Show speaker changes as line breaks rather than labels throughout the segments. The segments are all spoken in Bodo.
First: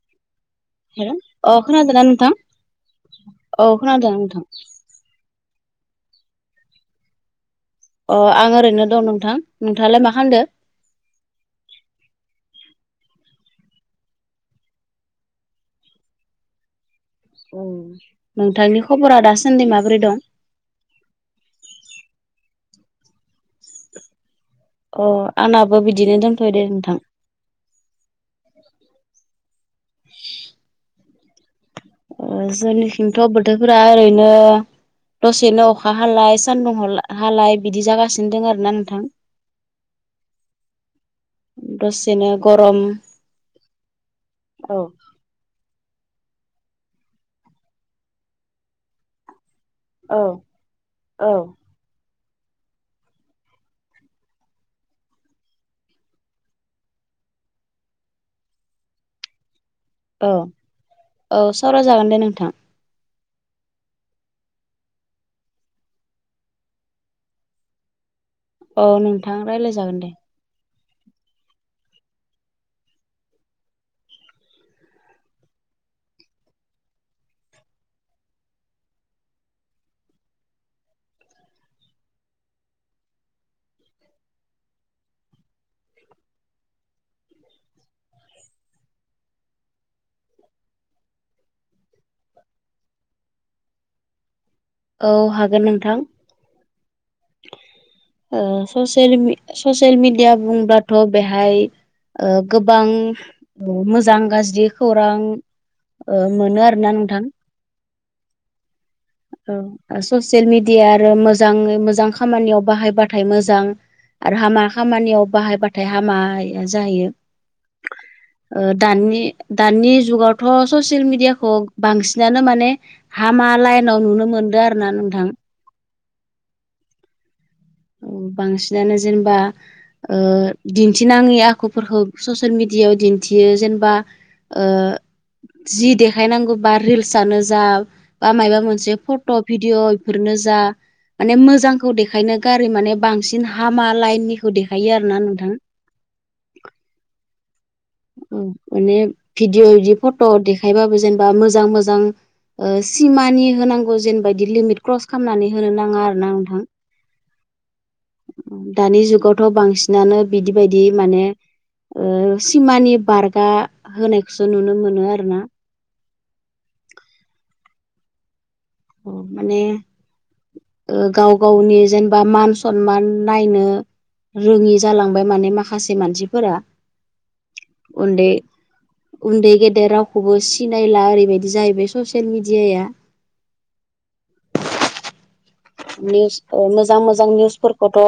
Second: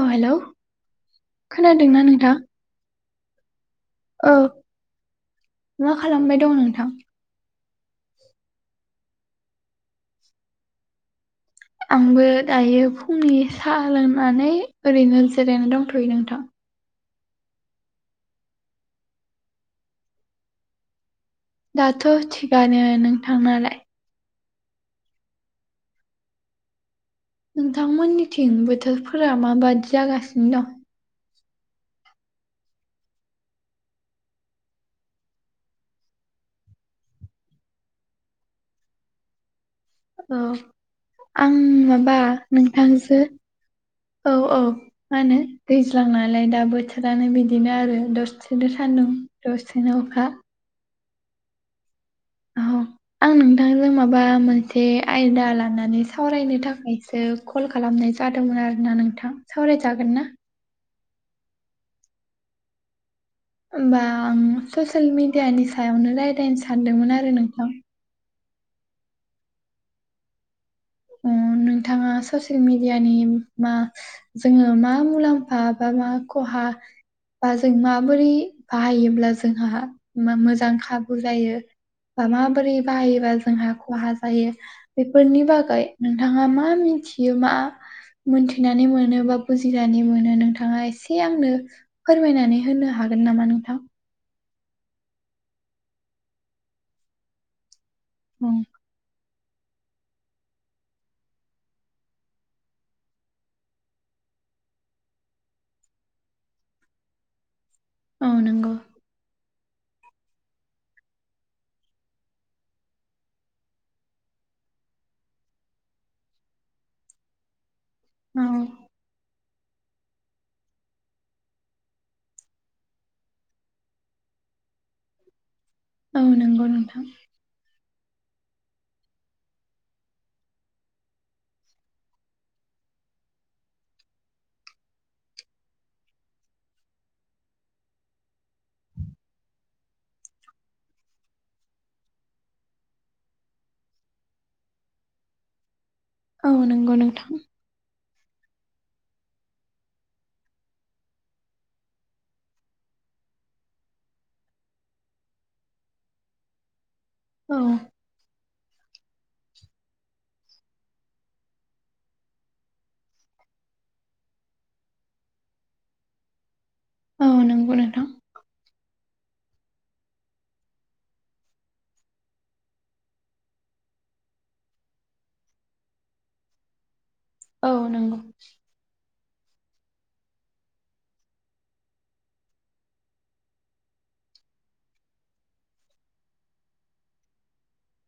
औ हेलौ।
हेलौ अ' खोनादोंना नोंथां? अ' खोनादों
औ
नोंथां।
मा खालामबाय दं नोंथां।
अ' आं ओरैनो दं नोंथां। नोंथाङालाय मा खालामदो?
आंबो दायो फुंनि साहा लोंनानै ओरैनो जिरायना दंथ'यो नोंथां।
उम नोंथांनि खबरा दासान्दि माबोरै दं?
दाथ' थिगानो नोंथांनालाय।
अ' आंनाबो बिदिनो दोंन्थयो दे नोंथां।
नोंथांमोननिथिं बोथोरफोरा माबादि जागासिनो दं।
ओ जोंनिखिंथ' बोथोरफोरा ओरैनो। दसेनो अखा हालाय सानदुं दुंलाय बिदि जागासिनो दं आरोना नोंथां।
औ आं माबा
दसेनो गरम
नोंथांजों औ औ। मा होनो दैज्लां नालाय दा बोथोरानो बिदिनो आरो दसेनो सान्दुं। दसेनो
औ
अखा।
औ।
आं नोंथांजों माबा मोनसे आयदा लानानै सावरायनो थाखायसो। कल खालामनाय जादोंमोन आरोना नोंथां सावरायजागोन ना।
औ सावराय जागोन दे नोंथां।
होमबा आं ससियेल मिडियानि सायावनो राय्लायनो सानदोंमोन आरो नोंथां।
औ नोंथां रायज्लायजागोन दे।
ओ नोंथाङा ससियेल मिडियानि मा। जोङो मा मुलाम्फा बा मा खहा। बा जों माबोरै बाहायोब्ला जोंहा मो मोजां खाबु जायो। बा माबोरै बाहायोबा जोंहा खहा जायो बेफोरनि बागै। नोंथाङा मा मिथियो मा। मोनथिनानै मोनो बा बुजिनानै मोनो नोंथाङा एसे आंनो। फोरमायनानै होनो हागोन नामा नोंथां।
औ हागोन नोंथां।
ओं।
ससिलमि ससिल मिडिया बुंब्लाथ' बेहाय ओ गोबां। औ मोजां गाज्रि खौरां ओ मोनो आरोना नोंथां।
औ नंगौ।
औ ससियेल मिडिया आरो मोजाङै मोजां खामानियाव बाहायबाथाय मोजां। आरो हामा खामानियाव बाहायबाथाय हामाया जायो।
औ
ओ दानि दानि जुगावथ' ससियेल मिडियाखौ बांसिनानो माने हामा लाय उनाव नुनो मोनदों आरो ना नोंथां।
औ नंगौ नोंथां।
औ बांसिनानो जेनेबा ओ दिन्थिनाङै आखुफोरखौ ससियेल मिडियायाव दिन्थियो जेनेबा ओ जि देखायनांगौ बा रिल्सआनो जा बा मायबा मोनसे फट' भिडिअ' बेफोरनो जा माने मोजांखौ देखायनो गारि माने बांसिन हामा लाइननिखौ देखायो आरो ना नोंथां।
औ नंगौ नोंथां।
औ माने भिदिअ बिदि फट' देखायबाबो जेनेबा मोजां मोजां ओ सिमानि होनांगौ जेनेबादि लिमिट क्रस खालामनानै होनो नाङा आरो ना नोंथां।
औ।
दानि जुगावथ' बांसिनानो बिदि बायदि माने ओ सिमानि बारगा होनायखौसो नुनो मोनो आरो ना।
औ नंगौ नोंथां।
अ माने ओ गाव गावनि जेनेबा मान सनमान नायनो रोङि जालांबाय माने माखासे मानसिफोरा
औ नंगौ
उन्दै उन्दै गेदेर रावखौबो सिनायला ओरैबायदि जाहैबाय ससियेल मेडियाया। निउस ओ मोजां मोजां निउसफोरखौथ'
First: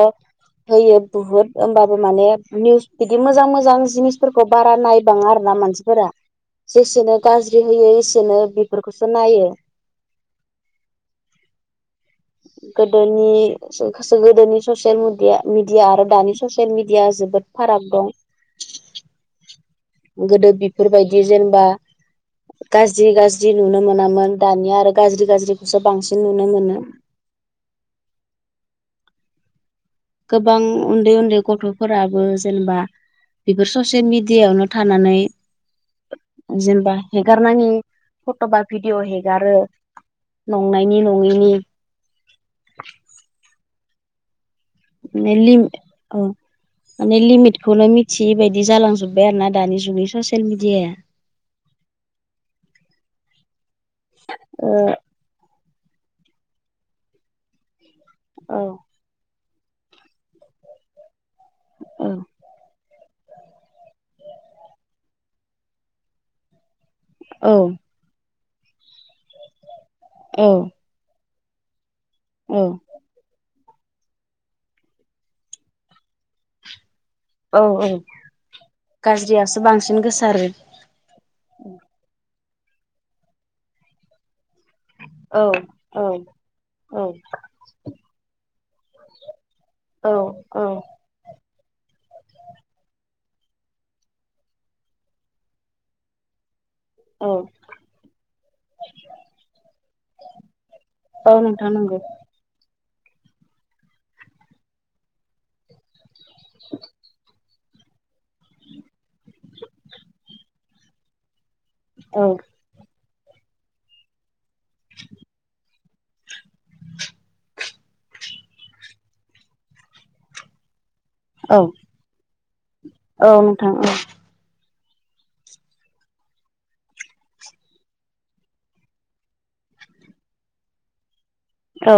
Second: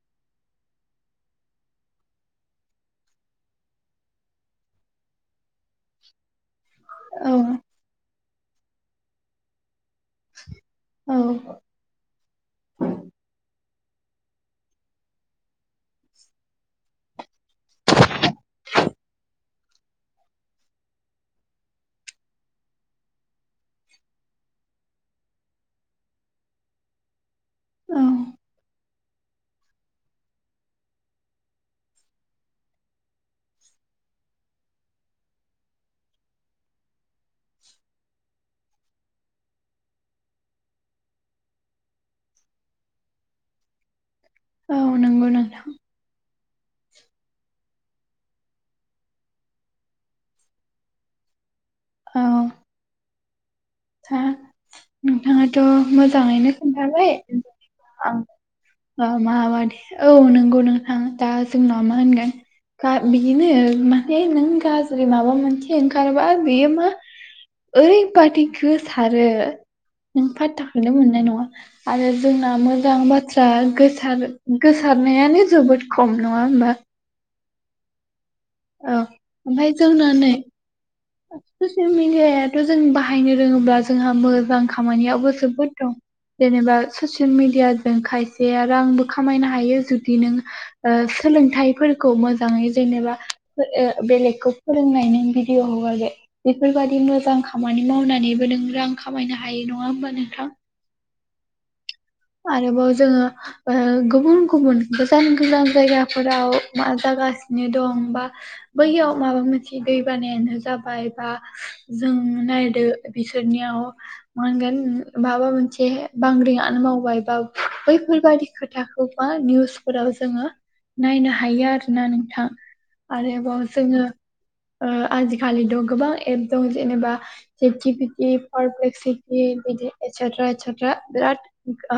होयो बुहुत होमबाबो माने निउस बिदि मोजां मोजां जिनिसफोरखौ बारा नायबाङा आरो ना मानसि फोरा जेसेनो
औ
गाज्रि होयो एसेनो बेफोरखौसो नायो।
औ।
गोदोनि सो गोदोनि ससियेल मिडिया बिदि आरो दानि ससियेल मिडिया जोबोद फाराग दं।
[inaudible]
गोदो बेफोरबायदि जेनेबा गाज्रि गाज्रि नुनो मोनामोन दानिया आरो गाज्रि गाज्रिखौसो बांसिन नुनो मोनो।
औ।
गोबां उन्दै उन्दै गथ'फोराबो जेनेबा बेफोर ससियेल मिडियायावनो थानानै जेनेबा हेगारनाङि फट'बा भिडिअ हेगारो नंनायनि नङैनि
औ
[unintelligible]
नंगौ नोंथां
माने लिमिटखौनो मिथियै बायदि जालांजोब्बाय आरो ना दानि जुगनि ससियेल मिडियाया।
औ। था
ओ
नोंथाङाथ' मोजाङैनो खोन्थाबाय आं
औ।
माबादि औ नंगौ नोंथां दा जोंनाव मा
औ
होनगोन बिदिनो माने नों गाज्रि माबा मोनसे ओंखारबा बेयो मा
औ।
ओरैबादि गोसारो नों
औ
फातताखौनो मोननाय नङा आरो जोंना
औ
मोजां बाथ्रा गोसार गोसारनायानो जोबोद खम नङा होमबा
औ औ
औ
गाज्रियासो
ओमफ्राय
बांसिन
जोंना नै
गोसारो
ससियेल मिडियाथ' जों बाहायनो रोङोब्ला जोंहा मोजां खामानियाव
औ
जोद दं
औ
जेनेबा
औ
ससियेल मिदिया जों खायसे रांबो खामायनो हायो।
औ
जुदि नों
औ
सोलोंथाइफोरखौ मोजाङै जेनेबा बेलेगखौ फोरोंनाइनि बिदिय ह बेफोरबायादि
औ
मोजां खामानि मावनानैबो नों रां खामायनो हायो नङा होमबा नोंथां
औ नोंथां नंगौ
आरोबाव जोङो गुबुन गुबुन गोजान गोजान जायगा फोराव मा जागा नो दं बा बैयाव माबा मोनसे दै बानायानो जाबाय बा जों
औ
नायदो बिसोरनियाव मा होनगोन माबा मोनसे जे बांग्रिङानो मावबाय बा बैफोरबायदि खोथाखौबा निउसफोराव जोङो नायनो
औ
हायो आरोना नोंथां
औ
आरोबाव
नोंथां
जोङो आजिखालि दं गोबां एप दं जेनेबा बिदि बिराद
औ
आ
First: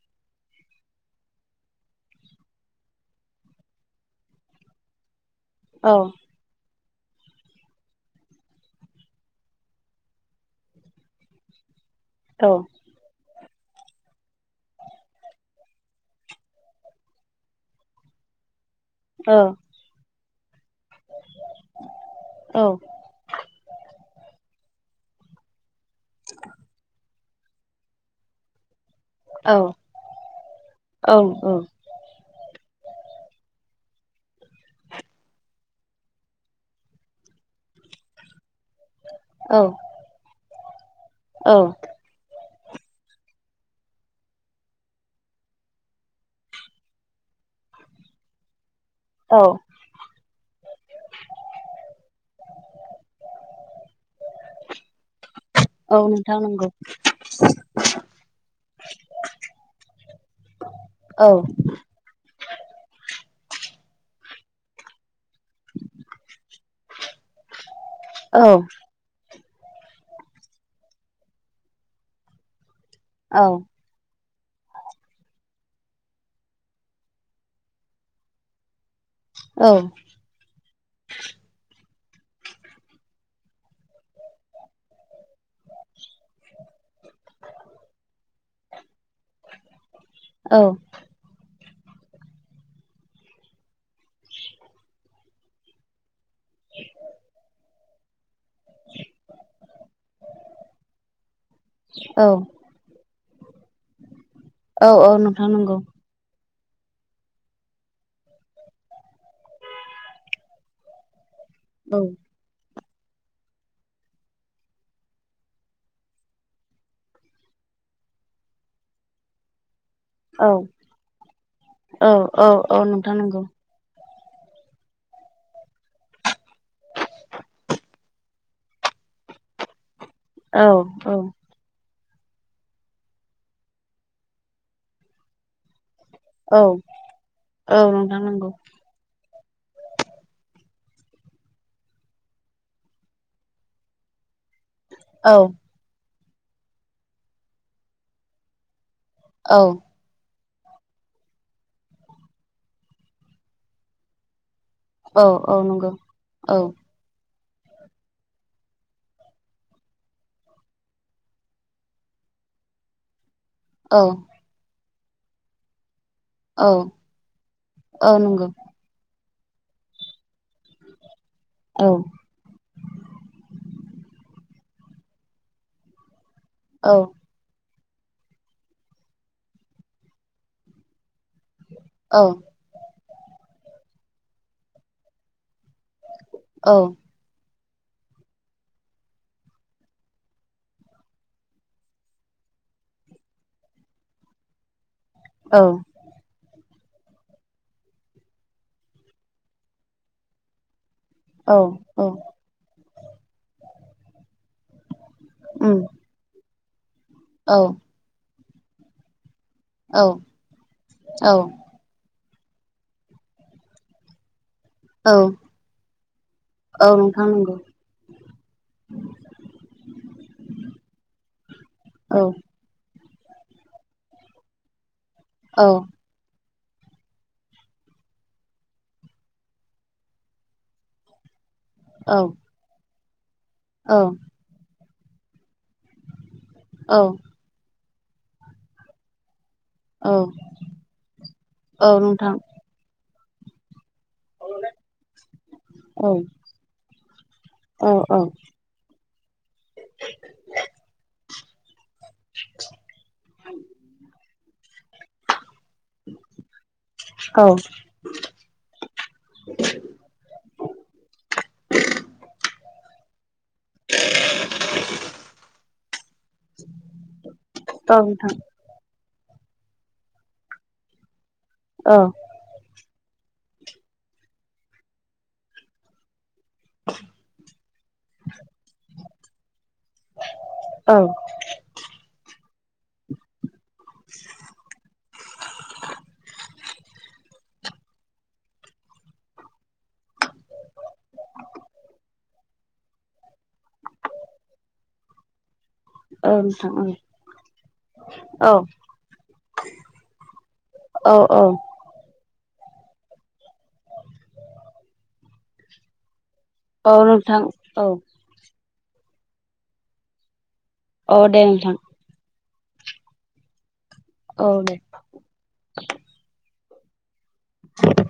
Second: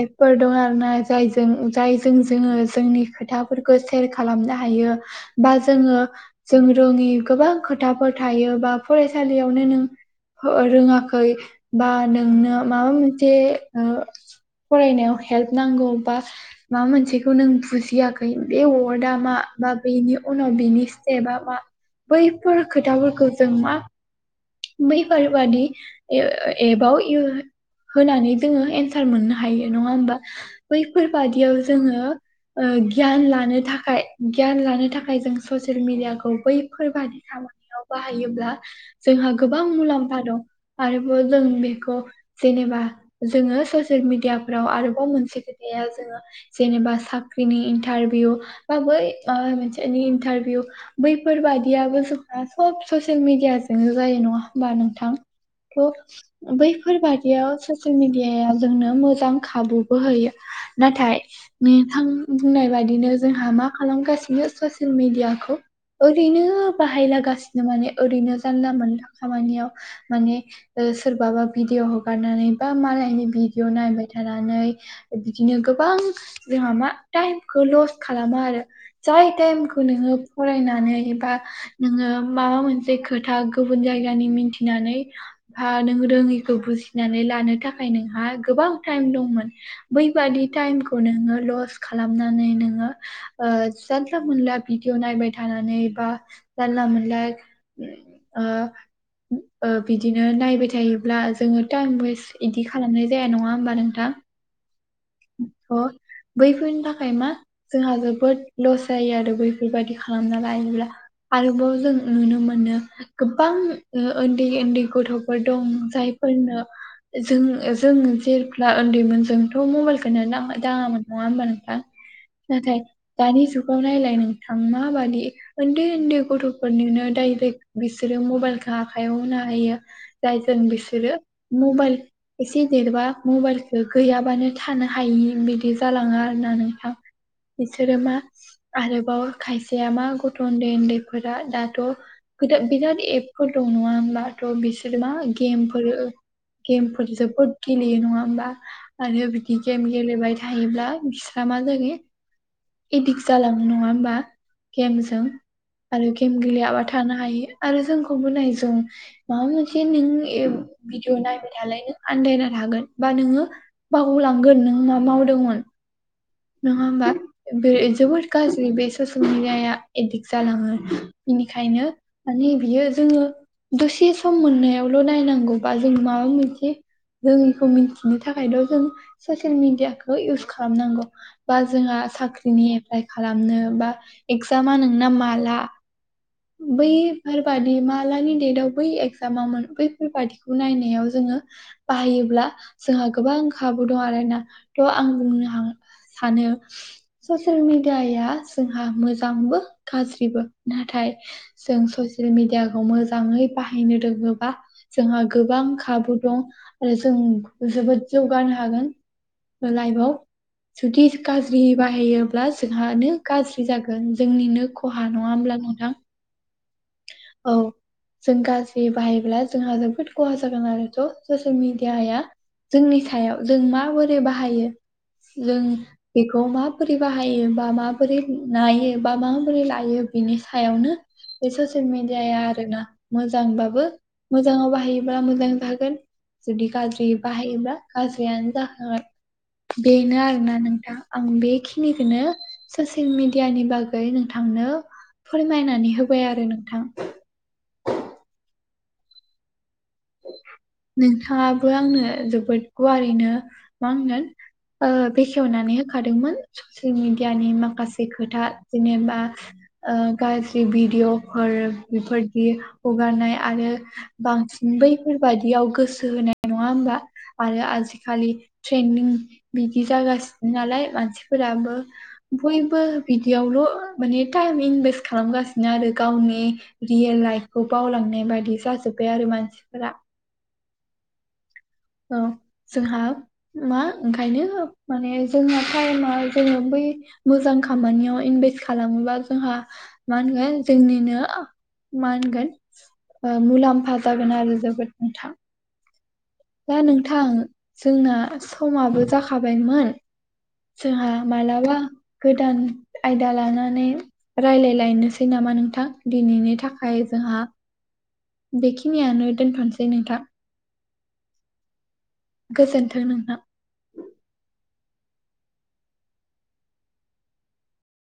एपफोर दं आरोना जायजों जायजों जोङो जोंनि खोथाफोरखौ सेयार खालामनो हायो बा
औ
जोङो जों रोङि गोबां खोथाफोर थायो बा फरायसालियावनो नों रोङाखै बा
औ
नोंनो माबा मोनसे फरायनायाव हेल्प नांगौ बा माबा मोनसेखौ नों बुजियाखै बे वार्डा मा
औ
बा बेैनि उनाव बिनि स्टेपा मा बैफोर खोथाफोरखौ जों मा बैफोरबादि एपाव होनानै जोङो एनसार सार मोननो
औ
हायो नङा होमबा
औ
बैफोरबादियाव जोङो गियान लानो थाखाय गियान लानो थाखाय जों ससियेल मिडियाखौ बैफोर बादि खालामाबा बाहायोब्ला जोंहा गोबां मुलाम्फा दं आरोबाव जों बेखौ जेनेबा जोङो ससियेल मिडियाफोराव आरोबाव मोनसे खोथाया जोङो जेनेबा साख्रिनि इन्टारभिउ बाबै
औ
मोनसे इन्टारभिउ बैफोर बादियाबो जोंहा सब ससियेल मिडिया जनो जायो नङा होमबा नोंथां थ'
औ नोंथां नंगौ
बैफोर बादियाव ससियेल मिडियाया जोंनो मोजां खाबुबो होयो नाथाय
औ
नोंथां बुंनाय बायदिनो जोंहा मा खालामगासिनो ससियेल मेडियाखौ ओरैनो बाहायलागासिनो माने ओरैनो
औ
जानला मोनला खामानियाव माने सोरबाबा भिडअ हगारनानै बा मालाय बिनि
औ
भिडिअ नायबाय थानानै बिदिनो गोबां जोंहा मा टाइमखौ लस खालामो आरो जाय ताइम
औ
खौ
औ
नोङो फरायनानै बा नोङो माबा मोनसे खोथ था गुबुन जायगानि मिथिनानै बा नों रोङिखौ बुजि नानै लानो थाखाय नोंहा गोबां ताइम दंमोन बैबादि ताइमखौ खौ नोङो लस खालामनानै नोङो जानला मोनला भिदिअ नायबाय थानानै बा जानला मोनला ओ बिदिनो नायबाय थायोब्ला जोङो टाइम वेस्ट
औ
इदि खालामनाय जाया नङा होमबा नोंथाङा
औ औ नोंथां नंगौ
बैफोरनि थाखाय मा जोंहा जोबोद लस जायो आरो बैफोरबायदि खालामना लायोब्ला आरोबाव जों
औ
नुनो मोनो गोबां उन्दै उन्दै गथ'फोर दं जायफोरनो जों जों जेब्ला उन्दैमोन जोंथ' मबाइल नो
औ
नाङा दाङामोन नङा हमबा नोंथां
औ
नाथाय
औ नोंथां नंगौ
दानि जु गाव नायलाय नोंथां मााबादि उन्दै उन्दै गथ'फोरनिनो डाइरेक्ट बिसोरो मबाइलखो आखाइयाव होना होयो। जाय जों
औ
बिसोरो
औ
मबाइल एसे देरबा मबाइलखो गैयाबानो थानो हायि बिदि जालाङो आरोना
औ
नोंथां
औ
बिसोरो मा
नोंथां नंगौ
आरोबाव खायसेया मा गथ' उन्दै उन्दैफोरा दाथ' फोरा बिराद एपफोर दं नङा होमब्लाथ' बिसोर मा
औ
गेम फोरो गेम फोर जोबोद गेलेयो नङा होमबा आरो बिदि
औ
गेम गेलेबाय थायोब्ला बिस्रा मा जागे एदिक्ट जालाङो नङा होमबा
औ
गेमजों
औ नंगौ
आरो गेम
औ
गेलेयाबाथा थानो हायो आरो जोंखौबो नाय जं माबा मोनसे नों एप भिडिअ नायबाय थालाय नों आन्दायना थागोन बा नोङो
औ
बावलांगोन नों मा मावदोंमोन।
औ
नङा होमबा बे
औ
जोबोर
नंगौ
गाज्रि बे ससेयेल मिडियाया एडिक्ट जालाङो। इनिखायनो
औ
माने बियो जोङो दसे सम मोननायावल' नायनांगौबा जों माबा मोनसे
औ
रोङिखौ मिन्थिनो थाखायल' जों ससियेल मिडियाखौ इउस खालामनांगौ। बा जोंहा
औ
साख्रिनि एप्लाइ खालामनो बा एगजामा नोंना माला?
औ
बै फोरबादि मालानि डेटआव बै एगजामावमोन बैफोरबादिखौ नायनायाव जोङो बाहायोब्ला जोहा गोबां खाबु दं आरोना थ' आं बुंनो हा सानो ससियेल मिडियाया जोंहा मोजांबो गाज्रिबो नाथाय
औ
जों
औ
ससियेल मिडियाखौ मोजाङै बाहायनो रोङोबा जोंहा गोबां
उम
खाबु दं आरो जों
औ
जोबोद जौगानो हागोन।
औ
लाइफआव जुदिस
औ
गाज्रि बाहायोब्ला जोंहानो गाज्रि जागोन जोंनिनो ख'हा
औ
नङा होमब्ला नोंथां?
औ नोंथां
औ
नोंगौ।
जों गाज्रि बाहायब्ला जोंहा जोबोद ख'हा जागोन आरोथ' ससेयेल मिडियाया
औ
जोंनि सायाव जों माबोरै बाहायो जों
औ
बेखौ माबोरै बाहायो बा माबोरै नायो बा माबोरै लायो बिनि सायावनो बे ससियेल मिडियाया आरोना मोजांबाबो
औ
मोजाङाव बाहायोब्ला मोजां जागोन जुदि गाज्रियै बाहायोब्ला गाज्रियानो जाखागोन।
औ
बेनो आरोना नोंथां आं
औ
बेखिनिखोनो
नोंथां
ससियेल मिडियानि बाग गै नोंथांनो फोरमायनानै
औ
होबाय आरो नोंथां।
औ औ।
थाङाबो आंनो जोबोद गुवारैनो मा होनो ओ बेखेवनानै खादोंमोन ससियेल
औ
मिडियानि माखासे खोथा जेनेबा ओ गाज्रि भिडिअफोर बेफोरदि हगारनाय आरो बांसि बैफोर बादियाव गोसो होनाय नङा होमबा आरो आजिखालि
नोंथां
ट्रेन्दिं बिदि जागासिनो नालाय मानसिफोराबो
औ
बयबो बिदियावल' माने टाइम इनभेस्ट खालामगासिनो आरो गावनि रियेल लाइफ खौ बावलांनाय बायदि जाजोब्बाय आरो मानसिफोरा।
औ
औ जोंहा मा ओंखायनो माने जोंना टाइमा जोङो बै मोजां खामानियाव इनभेस्ट खालामोबा जोंहा मा होनगोन जोंनिनो मा होनगोन ओ मुलाम्फा जागोन आरो जोबोद नोंथां।
औ नोंथां
दा नोंथां जोंना समाबो जाखाबायमोन जाहा
औ
माला बा गोदान आयदा लानानै रायलायलायनोसै नामा नोंथां दिनैनि था
औ
खाय
नोंथां
जोंहा
औ
बेखिनियानो दोनथ'सै नोंथां।
अ दे नोंथां।
गोजोनथों नोंथां।
औ दे। [inaudible]